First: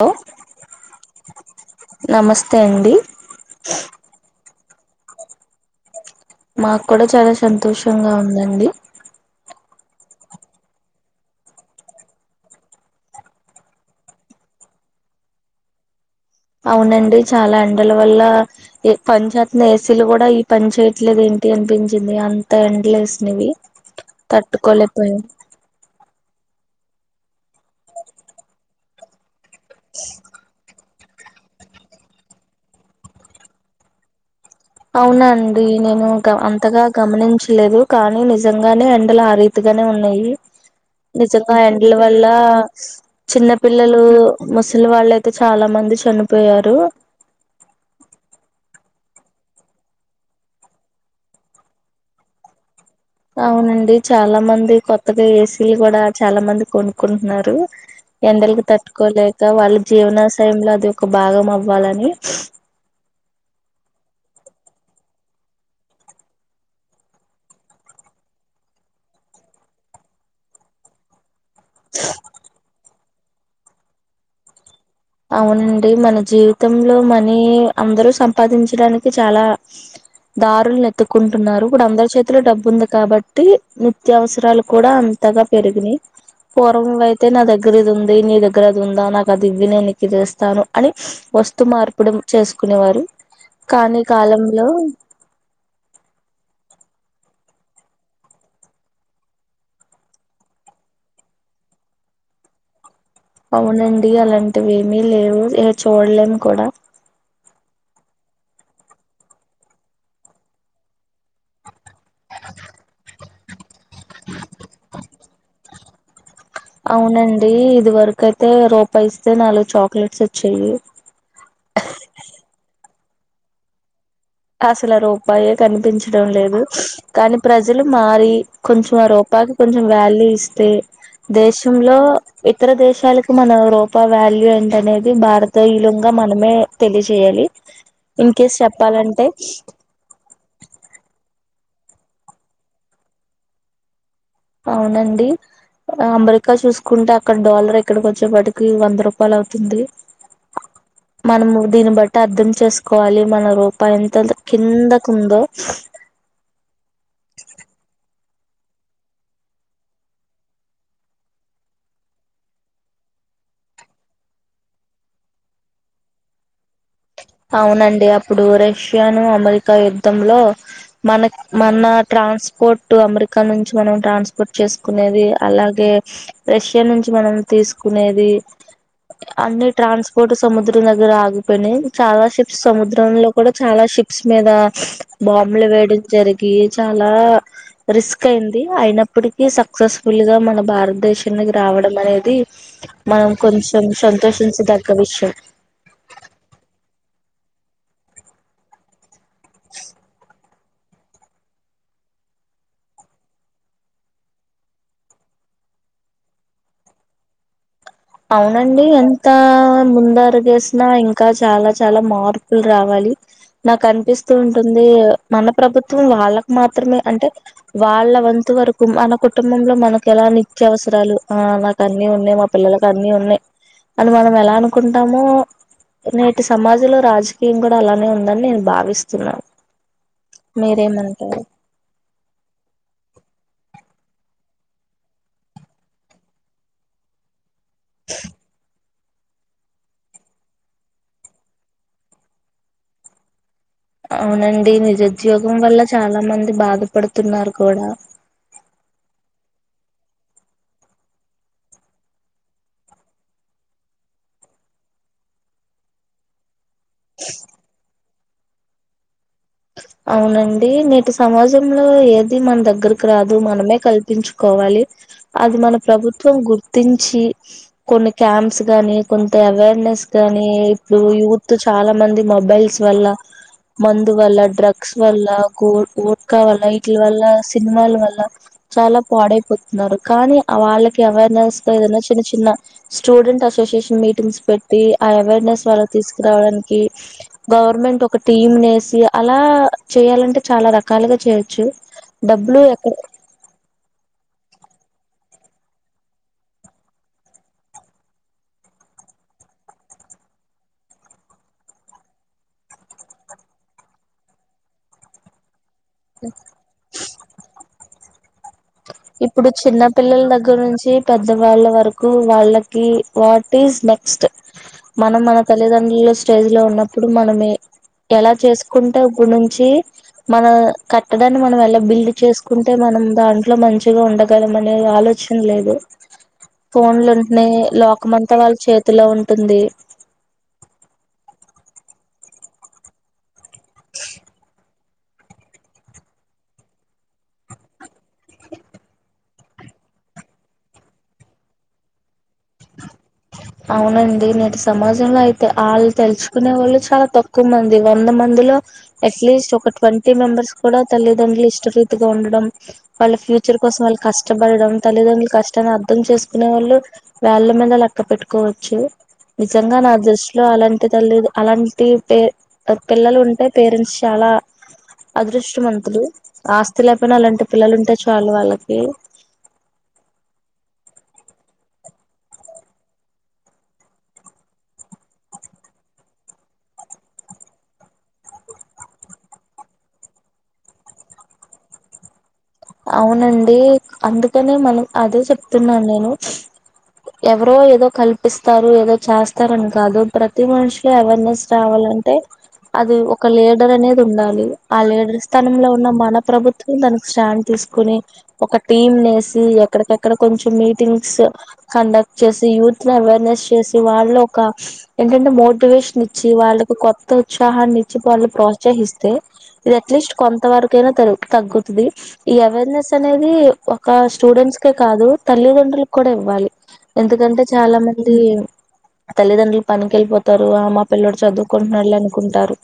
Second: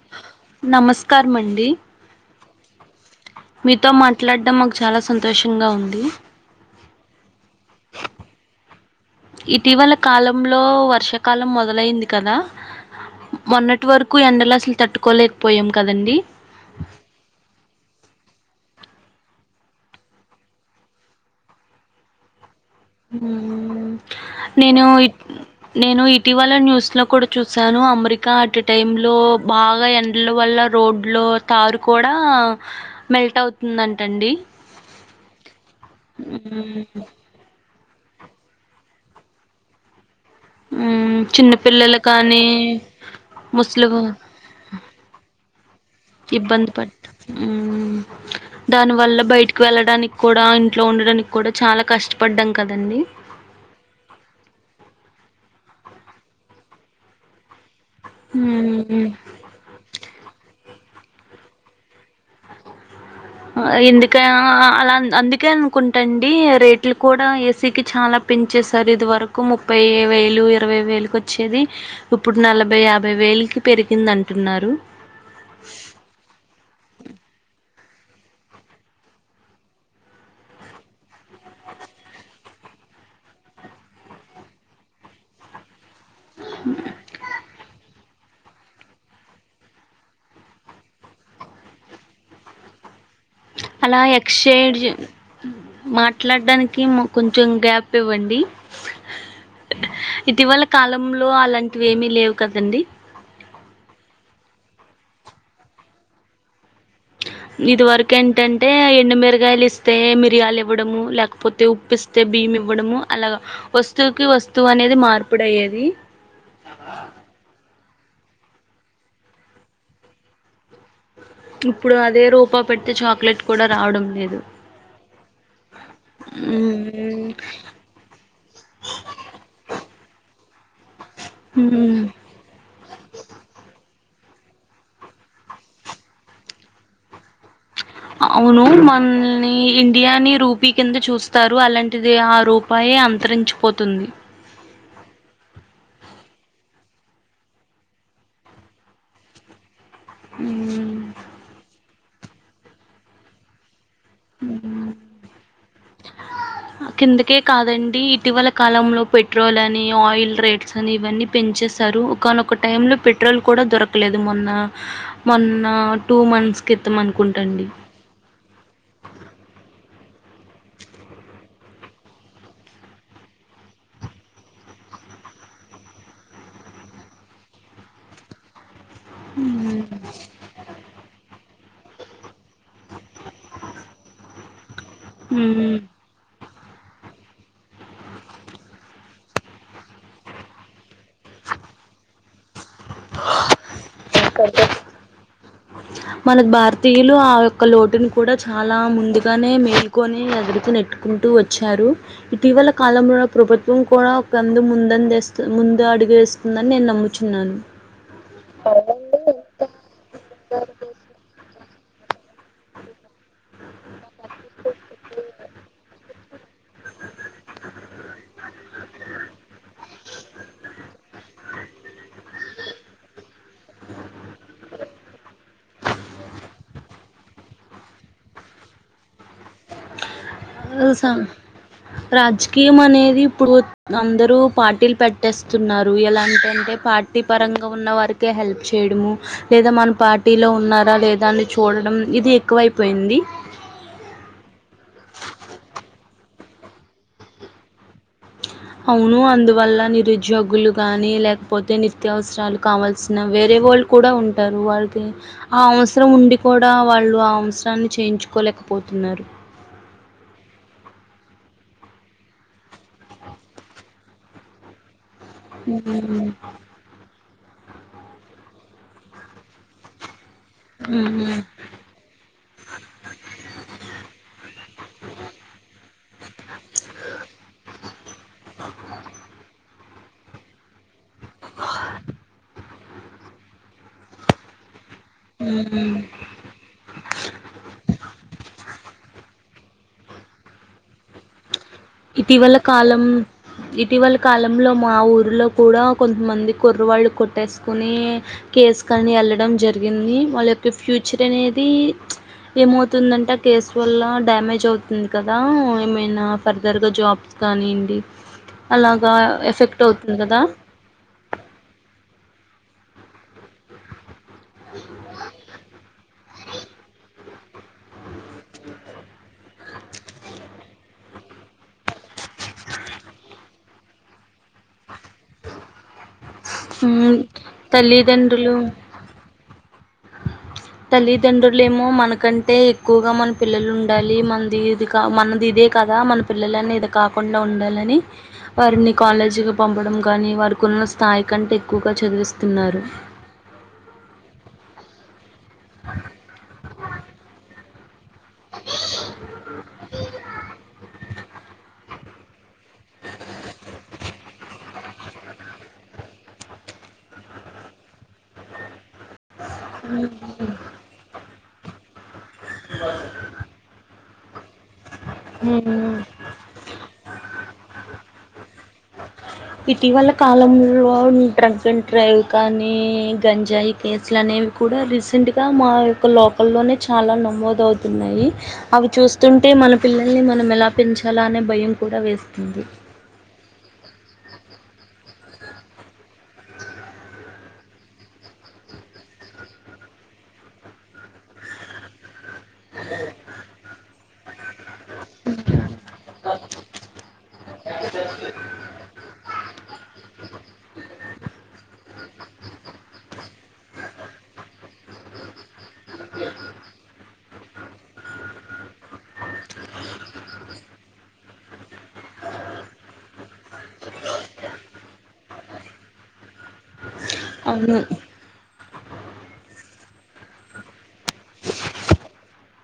Hello నమస్కార్మ్ అండి నమస్తే అండి మీతో మాట్లాడ్డం మాకు చాలా సంతోషంగా ఉంది మాక్కూడా చాలా సంతోషంగా ఉందండి ఇటీవలే కాలంలో వర్షాకాలం మొదలైంది కదా మొన్నటి వరకు ఎండలు అసలు తట్టుకోలేకపోయాం కదండి అవునండి చాలా ఎండల వల్ల ఏ పనిచేత్న ఏసీలు కూడా ఈ పని చేయట్లేదు ఏంటి అనిపించింది అంతా ఏం హ్మ్ నేను ఇ నేను ఇటీవల న్యూస్ లో కూడా చూసాను అమెరికా అట్ టైమ్ లో బాగా ఎండ్ల వల్ల రోడ్ లో తారు కూడా మెల్ట్ అవుతుందంటండి అవునా అండి నేను గ అంతగా మ్మ్. గమనించలేదు కానీ నిజంగానే ఎండలు ఆ రీతిగనే ఉన్నాయి మ్మ్. నిజంగా ఆ ఎండ్ల చిన్నపిల్లలు వల్ల కానీ చిన్న పిల్లలు ముసలి ముసలి వాళ్ళు అయితే చాలా మంది చనిపోయారు ఉమ్మ్ దానివల్ల బయటకి వెళ్ళడానికి కూడా ఇంట్లో ఉండడానికి కూడా చాలా కష్టపడ్డాం కదండి అవునండి చాలా మంది కొత్తగా ఏసీలు కూడా చాలా మంది కొనుకుంటున్నారు ఎండలకి మ్మ్ తట్టుకోలేక వాళ్ళ జీవనాశయంలో అది ఒక భాగం అవ్వాలని ఇందుకే ఆ ఆ అలా అందుకే అనుకుంటండి రేట్లు కూడా ఏసీకి చాలా పెంచేసారు ఇది వరకు ముప్పై ఎ వేలు ఇరవై వేలుకి వ చ్చేది ఇప్పుడు నలభై యాభై వేలుకి పెరిగింది అంటున్నారు అవునండి మన జీవితంలో మనీ అందరూ సంపాదించడానికి చాలా దారులు ఎతుక్కుంటున్నారు ఇప్పుడు అందరి చేతిలో డబ్బు ఉంది కాబట్టి ని త్యవసరాలు కూడా అంతగా పెరిగినయ్ పూర్వం అయితే నా దగ్గరది ఉంది నీ దగ్గరది ఉందా నాకు అది ఇవ్వు నేను ఇది ఇస్తాను అని వస్తు మార్పిడి చేసుకునే వారు కానీ ఈ కాలంలో మాట్లాడ్డానికి మ్ కొంచెం గ్యాప్ ఇవ్వండి ఇటీవలె కాలంలో అలాంటివి ఏమీ లేవు కదండి అవునండి అలాంటివి ఏమీ లేవు ఏ చూడలేం కూడా ఇది వరకు ఏంటంటే ఎండుమిరగాయలు ఇస్తే మిరియాలు ఇవ్వడము లేకపోతే ఉ ప్పిస్తే భీమివ్వడము అలాగ వస్తువుకి వస్తువు అనేది మార్పిడయ్యేది అవునండి ఇది వరకు అయితే రూపాయిస్తే నాలుగు చాక్లెట్స్ వచ్చాయి ఇప్పుడు అదే రూపాయ్ పెట్టె చాక్లెట్ కూడా రావడం లేదు అసలు రూపాయే కనిపించడం లేదు మ్మ్. కానీ ప్రజలు మారి కొంచెం ఆ రూపాయికి కొంచెం వాల్యూ ఇస్తే దేశంలో మ్మ్. ఇతర దేశాలకు మన రూపా వాల్యూ ఏంటనేది భారతయులుంగా మనమే తెలిజేయాలి అవును మనని ఇండియాని రూపీ కింద చూస్తారు అలాంటిది ఆ రూపాయి అంతరించిపోతుంది అవునండి అమెరికా చూసుకుంటే అక్కడ డాలర్ ఎక్కడికి వచ్చేప్పటికి వంద రూపాయలు అవుతుంది హ మనము దీన్ని బట్టి అర్ధం చేసుకోవాలి మన రూపా ఎంత కిందకు ఉందో ఆ కిందకే కాదండి ఇటీవల కాలంలో పెట్రోలని ఆయిల్ రేట్స్ అని ఇవన్నీ పెంచేసారు ఒకానొక టైమ్ లో పెట్రోల్ కూడ దొరకలేదు మొన్న మొన్నా టూ మంత్స్ కర్తమనకు అవునండి అప్పుడు రష్యాను అమెరికా యుద్ధంలో మన మన ట్రాన్స్పోర్ట్ అమెరికా నుంచి మనం ట్రాన్స్పోర్ట్ చేసుకునేది అలాగే రష్యా నుంచి మనం తీసుకునేది అన్ని ట్రాన్స్పోర్ట్ సముద్ర నగర ఆగిపోని చాలా షిప్స్ సముద్రంలో కూడా చాలా షిప్స్ మీద బాంబులు మ్మ్ వేడి జరిగి చాలా రిస్క్ అయింది అయినప్పటికీ సక్సెస్ఫుల్ గా మన భారతదేశానికి రావడం అనేది మనం కొంచెం సంతోషించదగ్గ విషయం మనకు భారతీయులు ఆ యొక్క లోటుని కూడా చాలా ముందుకు కానే మేలుకొని ఎదురుకు నెట్టుకుంటూ వచ్చారు ఇటీవల కాలంలో ప్రభుత్వం కూడా ఒకంది ముందందస్తు ముందు అడిగేస్ ఉందని నేను నమ్ముచున్నాను అవునండి ఎంత ముందడు గేసినా ఇంకా చాలా చాలా మార్ లు రావాలి నాకు అనిపిస్తూ ఉంటుంది మన ప్రభుత్వం వాళ్ళకు మాత్రమే అంటే వాళ్ళ వంతు వరకు మన కుటుంబంలో మనకు ఎలా నిత్య అవసరాలు ఆ నాకు అన్నీ ఉన్నాయి మా పిల్లలకు ఇ అన్నీ ఉన్నాయి అది మనం ఎలా అనుకుంటామో నేటి సమాజంలో రాజకీయం కూడా అలానే ఉందని నేను భావిస్తున్నాను అసం మీరేమంటారు రాజకీయం అనేది ఇప్పుడు అందరు పార్టీలు పెట్టేస్తున్నారు ఎలాంటింటే పార్టీ పరంగా ఉన్న వారికి కేే హెల్ప్ చేయడము లేద మన పార్టీలో ఉన్నారా లేదా అని చూడడం ఇది ఎక్కువైపోయింది అవునండి నిరుద్యోగం వల్ల చాలా మంది బాధపడుతున్నారు కూడా అవును అందువల్ల నిరుద్యోగులు గానీ లేకపోతే నిత్యావసరాలు కావాల్సిన వేరే వాళ్ళు కూడ ఉంటారు వాల్కి ఆ అవసరం ఉండి కూడా వాళ్ళు ఆ అవ్స్రన్ని చేయించుకోలేకపోతున్నారు అవునండి నేటి సమాజంలో ఏది మన దగ్గరకి రాదు మనమే కల్ గుర్తించుకోవాలి అది మన ఉమ్, ప్రభుత్వం గుర్తించి కొన్ని క్యాంప్స్ గానీ కొంత అవేర్నెస్ కానీ ఇప్పుడు ఉమ్. యూత్ చాలా మంది మొబైల్స్ వల్ల మన్ అందువల్ల డ్రగ్స్ వల్ల గో ోర్కా వల్ల విటిల వల్ల సినిమాల వల్ల చాలా పాడైపోతున్నారు కానీ వాళ్ళకి అవేర్నెస్ గా ఏదైనా చిన్న చిన్న స్టూడెంట్ అసోసియేషన్ మీటింగ్స్ పెట్ ట్టి ఆ అవేర్నెస్ వాల్ళక్ తీసుకురావడానికి గవర్నమెంట్ ఒక టీమ్ నెస్ అలా చేయ్యాలంటే చాలా రకాలుగా చేయ్యోచ్చు ఇటీవల కాలం ఇటీవలి కాలంలో మా ఊరిలో కూడా కొంతమంది కుర్ర వాళ్ళు కొట్టేసుకొని కేసు కాని వెళ్ళడం జరిగింది వాళ్ళ యొక్క ఫ్యూచర్ అనేది ఏమవుతుందంటే ఆ కేసు వల్ల డ్యామేజ్ అవుతుంది కదా ఏమ్ నా ఫర్దర్గా జాబ్స్ కానివ్వండి అలాగా ఇప్పుడు చిన్న ఎఫెక్ట్ అవుతుంది పిల్లల కదా దగ్గర నుంచి పెద్ద వాళ్ళ వరకు వాళ్ళకి వాట్ ఈజ్ నెక్స్ట్ మనం మన తల్లిదండ్రులు స్టేజ్ లో ఉన్నప్పుడు మనమే ఎలా చేసుకుంటే ఇప్పుడి నుంచి మన కట్టడాన్ని మనం ఎలా బిల్డ్ చేసుకుంటే మనం దాంట్లో మంచిగా ఉండగలం అనే ఆలో సరం లేదు ఫోన్లు ఉమ్, ఉంటేనే లోకం అంతా తల్లిదండ్రులు వాళ్ళ చేతిలో ఉంటుంది తల్లిదండ్రులేమో మనకంటే ఎక్కువగా మన పిల్లలు ఉండాలి మనది ఇది మనది ఇదే కదా మన పిల్లలనెది కాకుండా ఉండాలని వారిని కాలేజీకి పంపడం గానీ వారికున్న స్థాయి కంటే ఎక్కువగా చదివిస్తున్నారు అవునండి నేటి సమాజంలో అయితే వాళ్ళు తెలుసుకునే వాళ్ళు చాలా తక్కువ మంద్ ది వంద మంది లో ఎట్లీస్ట్ ఒక ట్వంటీ మెంబర్స్ కూడ తల్లిదండ్రులు హిస్టరీ ట్ గా ఉండడం వాళ్ళ ఫ్యూచర్ కోసం వాళ్ళు కష్టపడడం తల్లిదండ్రులు కష్టాన్ని అర్థం చేసుకునే వాళ్ళు వెళ్ళ మీద తో పెట్టుకోవచ్చు నిజంగా నా దృష్టిలో అలాంటి తల్లి అలాంటి పే పిల్లలు ఉంటే పేరెంట్స్ చాలా మ్మ్ అదృష్టవంతులు ఆస్తి లేకపోయినా అలాంటి పిల్లలు ఉంటే చాలు వాళ్ళకి ఇటీవల కాలంలో డ్రంక్ అండ్ డ్రైవ్ కానీ గంజాయి కేసులు అనేవి కూడా రీసెంట్గా మా యొక్క లోకల్లోనే చాలా నమోదవుతున్నాయి అవి చూస్తుంటే మన పిల్లల్ని మనం ఎలా పెంచాలా అనే భయం కూడా వేస్తుంది అవునండి అందుకనే మనం అదే చెప్తున్నాను నేను ఎవరో ఏదో కల్పిస్తారు ఏదో చేస్తారని కాదు ప్రతి మనిషికి అవేర్నెస్ రావాలన్ టే అది ఒక లీడర్ అనేది ఉండాలి ఆ లీడర్ స్థానంలో ఉన్న మన ప్రభుత్వం దానికి స్టాండ్ కొని ఒక టీమ్ నేసి ఎక్కడికక్కడ కొంచెం మీటింగ్ స్ కండక్ట్ చేసి యూత్ ని అవైర్నెస్ చేసి వారిలో ఒక ఏంటంటే మొ టివేషన్ ఇచ్చి వాళ్ళలకు కొత్త ఉత్సాహాన్ని ఇచ్చి వాళ్ళు ప్రోత్సహిస్తే ఇది అట్లీస్ట్ కొంత వరకైనా త తగ్గుతది ఈ అవేర్నెస్ అనేది ఒక స్టూడెంట్స్ కే కాదు తల్లిదండ్రులకు కూడా ఇవ్వాలి ఎందుకంటే చాలా అవును మంది తల్లిదండ్రులు పనికి వెళ్ళిపోతారు ఆ మా పిల్లాడు చదువుకుంటున్నాడులే అనుకుంటారు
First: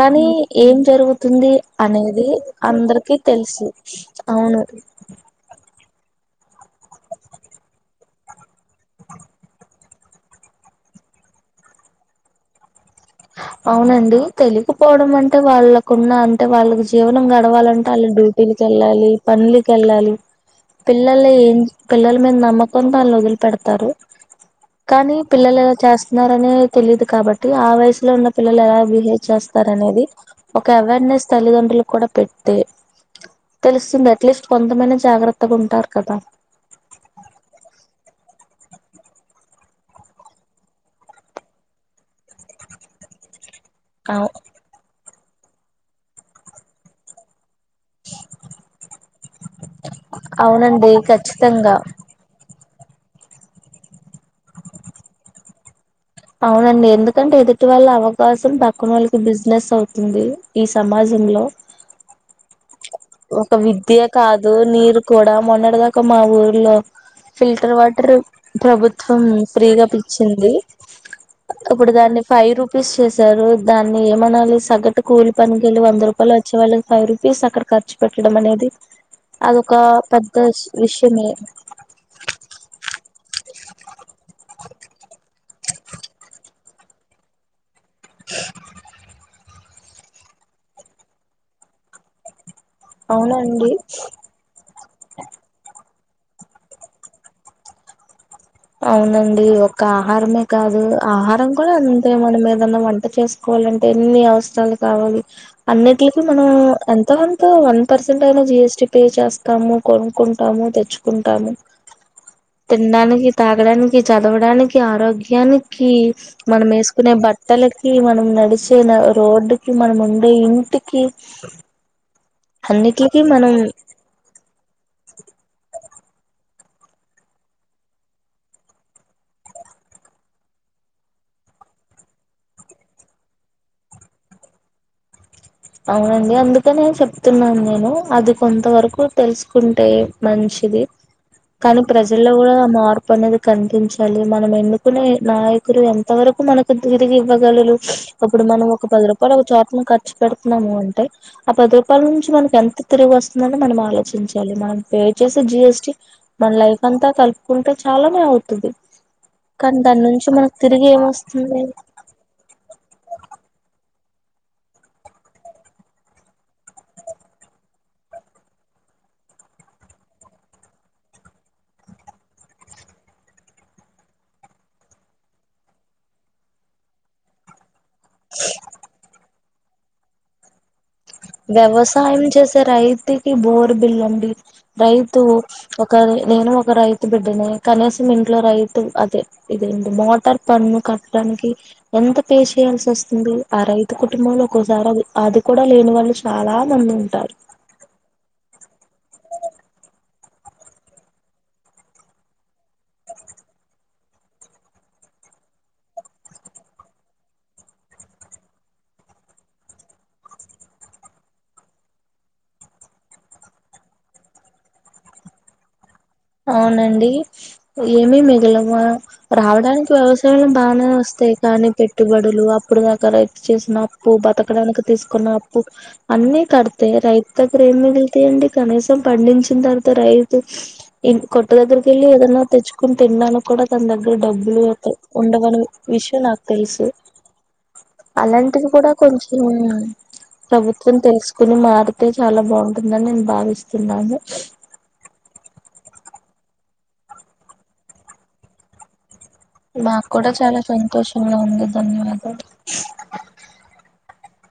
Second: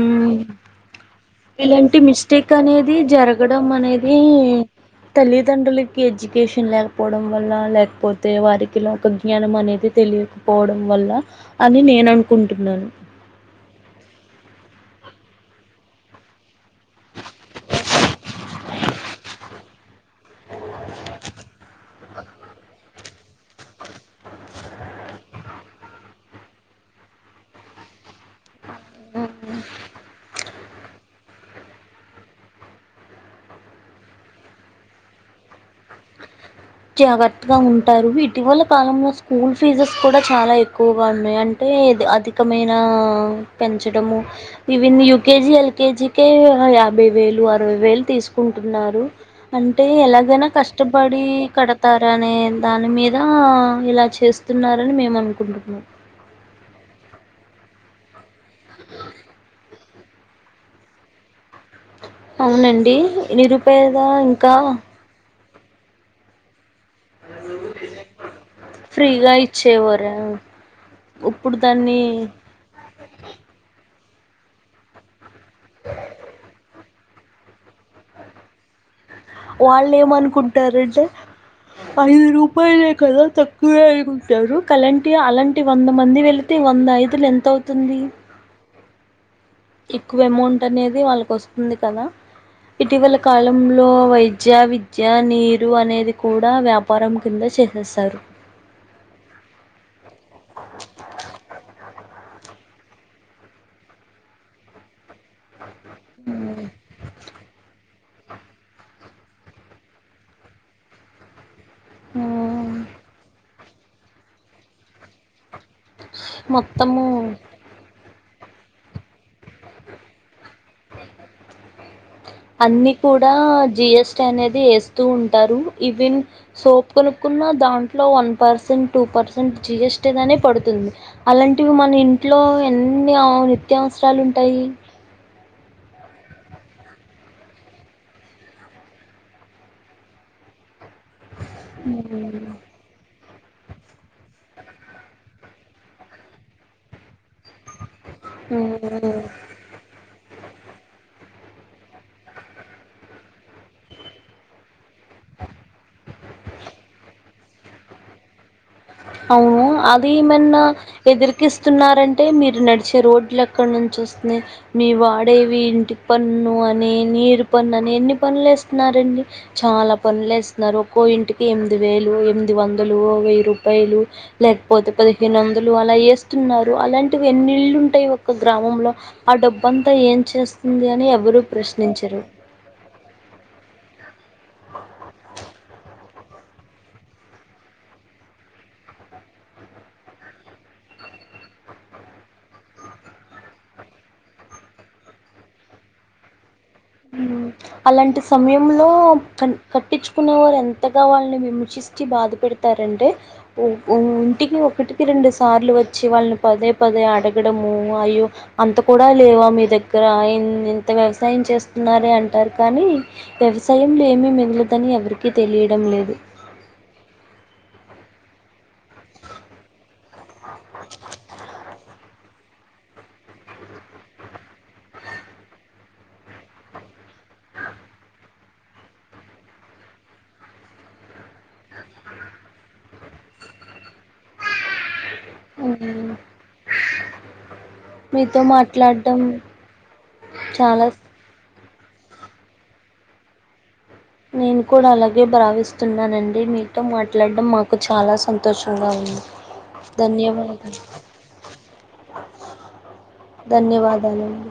కానీ ఏం జరుగుతుంది ఇలాంటి అనేది మిస్టేక్ అనేది అందరికి జరగడం తెలుసు అనేది అవును తల్లిదండ్రులకి ఎడ్యుకేషన్ లేకపోవడం వల్ల లేకపోతే వారికి లోక జ్ఞానం అనేది తెలియదు పోవడం వల్ల అని నేను అనుకుంటున్నాను అవునండి తెలికపోవడం అంటే వాళ్ళకున్న అంటే వాళ్ళకి జీవనం గడవాలంటే వాళ్ళ డ్యూటీలకి వెళ్ళాలి పనులు కెళ్ళాలి పిల్లలు పిల్లల మీద నమ్మకంతో వాళ్లు వదిలి పెడతారు కానీ పిల్లలు ఇలా చేస్తున్నారని తెలియదు కాబట్టి ఆ వయసు లో ఉన్న పిల్లలు ఎలా బిహేవ్ చేస్తారు అనేది ఒక అవేర్నెస్ తల్లిదండ్రులు కూడా పెడితే తెలుస్తుంది అట్లీస్ట్ కొంతమంది జాగ్రత్తగా ఉంటారు కదా జాగ్రత్తగా ఉంటారు ఇటీవల కాలంలో స్కూల్ ఫీజెస్ కూడా చాలా ఎక్కువగా ఉన్నాయి అ అంటే అది అధికమైన పెంచడము ఈవిన్ యుకేజి ఎల్కేజీ కే యాభై వేలు అరవై వేలు తీసుకుంటున్నారు అంటే ఎలాగైనా అవునండి కష్టపడి ఖచ్చితంగా అనే దాని మీద ఇలా చేస్తున్నారని మేము అనుకుంటున్నాం అవునండి ఎందుకంటే ఎదుటి వాళ్ళ అవకాశం పక్కన వాళ్ళకి బిజినెస్ అవుతుంది ఈ సమాజంలో అవునండి ఒక నిరుపేద విద్య కాదు ఇంకా నీరు కూడా మొన్నటి దాక మా ఊర్లో ఫిల్టర్ వాటర్ ప్రభుత్వం ఫ్రీగా ఫ్రీగా ఇచ్చేవారు పిచ్చింది అప్పుడు దాన్ని ఫైవ్ రుపీస్ ప్పస్ చేసారు దాన్ని ఏమనాలి సగటు కూలి పనికి వెళ్ళి వంద రూపాయలు వచ్చే వాళ్ళకి ఫైవ్ రూపీస్ ఫీజు అక్కడ ఖర్చు పెట్టడం అనేది అదొక వాళ్ళు పెద్ద ఏమనుకుంటారంటే విషయమే ఐదు రూపాయలే కదా తక్కువే అను కుంటారు కలాంటి అలాంటి వంద మంది వెలితే వెలితే వంద ఐదులు ఎంత అవుతుంది ఎక్కువ అమౌంట్ అనేది వాళ్ళకి వస్తుంది కదా ఇటీవల అవునండి కాలంలో వైద్య విద్య విద్య నీరు అనేది కూడా వ్యాపారం కింద చేసేసారు అవునండి ఒక్క ఆహారమే కాదు ఆహారం కూడా అంతే మనం ఏదన్నా వంట చేసుకోవాలంటే చేసుకోవాలంటే ఎన్ని అవసరాలు కావాలి అన్నిట్లికి మనం ఎంతో కొంత వన్ పర్సెంట్ అయిన జిఎస్టి పే చేస్తాము కొనుక్కుంటాము తెచ్చుకుంటాము తినడానికి తాగడానికి చదవడానికి ఆరోగ్యానికి మనం మొత్తము వేసుకునే బట్టలకి మనం నడిచే రోడ్డుకి మనం ఉండే ఇంటికి అన్ని అన్నిటికి కూడా మనం జిఎస్టి అనేది వేస్తూ ఉంటారు ఈవెన్ సోప్ కొనుక్కున్న దాంట్లో వన్ పర్సెంట్ టూ పర్సెంట్ జిఎస్టిదనే పడుతుంది అలాంటివి మన ఇంట్లో ఎన్ని నిత్య అవసరాలు ఉంటాయి అవునండి అందుకనే చెప్తున్నాను నేను అది కొంత వరకు తెలుసుకుంటే మంచిది కానీ ప్రజల్లో ఉమ్. కూడా మార్పు మార్పు అనేది కనిపించాలి మనం ఎన్నుకునే నాయకులు ఎంత వరకు మనకు తిరిగి ఇవ్వగలరు అప్పుడు మనం ఒక పది రూపాయలు ఒక చోటన పెడితే పెడుతున్నాము అంటే ఆ పది రూపాయల నుంచి మనకి ఎంత తిరిగి వస్తుందని మనం ఆలోచించాలి మనం పే చేసే జిఎస్టి మన లైఫ్ అంతా కలుపుకుంటే చాలానే అవుతది అవును అది ఏమన్నా ఏమొస్తుంది ఎదిరికిస్తున్నార అంటే మీరు నడిచే రోడ్లు ఎక్కడ నుంచి వస్తున్నాయి మీ వాడేవి ఇంటి పన్ను అని నీరు పన్ను అని ఎన్ని పన్నులు వేస్తున్నారండి చాలా పన్నులు వేస్తున్నారు ఒక్కో ఇంటికి ఎనిమిది వేలు ఎనిమిది వందలు వెయ్యి రూప్ పాయలు లేకపోతే పదిహేను వందలు అలా వేస్తున్నారు అలాంటివి ఎన్ని ఇళ్ళు ఉ టాయ్ ఒక గ్రామంలో ఆ డబ్బుంతా ఏం చేస్తుంది అని ఎవ్వరూ ప్రశ్నించరు వ్యవసాయం చేసే రైతుకి బోరు బిల్ అండి రైతు ఒక నేను ఒక రైత్ రైతు బిడ్డనే కనీసం ఇంట్లో రైతు అదే ఇదేంటి మోటార్ పన్ను కట్టడానికి ఎంత పే చేయాల్సి వస్తుంది ఆ రైతు కుటుంబంలో ఒక్కోసారి అది కూడా లేని వాళ్ళు చాలా మంది ఉంటారు హ్మ్. అలాంటి సమయంలో కన్ కట్టించుకునే వారు ఎంతగా వాళ్ళని హింసించి న్చి బాధపెడతారు అంటే ఉ ఉ ఇంటికి ఒకటికి రెండు సార్లు వచ్చి వాళ్ళని పదే పదే అడగడము అయ్యో అంత కూడా లేవా మీ దగ్గర ఇంత వ్యవసాయం చేస్తూ న్నారే అంటారు కానీ వ్యవసాయంలో ఏమీ మిగలదని ఎవరికీ తెలియడం లేదు అవునండి ఏమి మిగులవ రావడానికి వ్యవస్ బానే వస్తాయి కానీ పెట్టుబడు లు అప్పుడు దాకా రైతు చేసిన అప్పు బతకడానికి తీసుకున్న అప్పు అన్నీ కడితే రైతు దగ్గర ఏం మిగులుతాయిండి కనీసం పండించిన తర్వాత రైతు ఇన్ కొట్టు దగ్గరకి వెళ్ళి ఏదన్నా తెచ్చుకుని తిన్నాడానికి కూడా తన దగ్గర డబ్బులు లేవు ఉండవని హ్మ్. విషయం నాకు తెలుసు మీతో అలాంటిది కూడా మాట్లాడడం కొంచెం చాలా ప్రభుత్వం తెలుసుక్ కొని మారితే చాలా బాగుంటుందని నేను భావిస్తున్నాను నేను కూడా అలాగే బ్రావిస్తున్నండి మీతో మాట్లాడడం మాకు చాలా సంతోషంగా ఉంది మాకు కూడా చాలా ధన్యవాదాలు. సంతోషంగా ఉంది ధన్యవాదాలు ధన్యవాదాలు అండి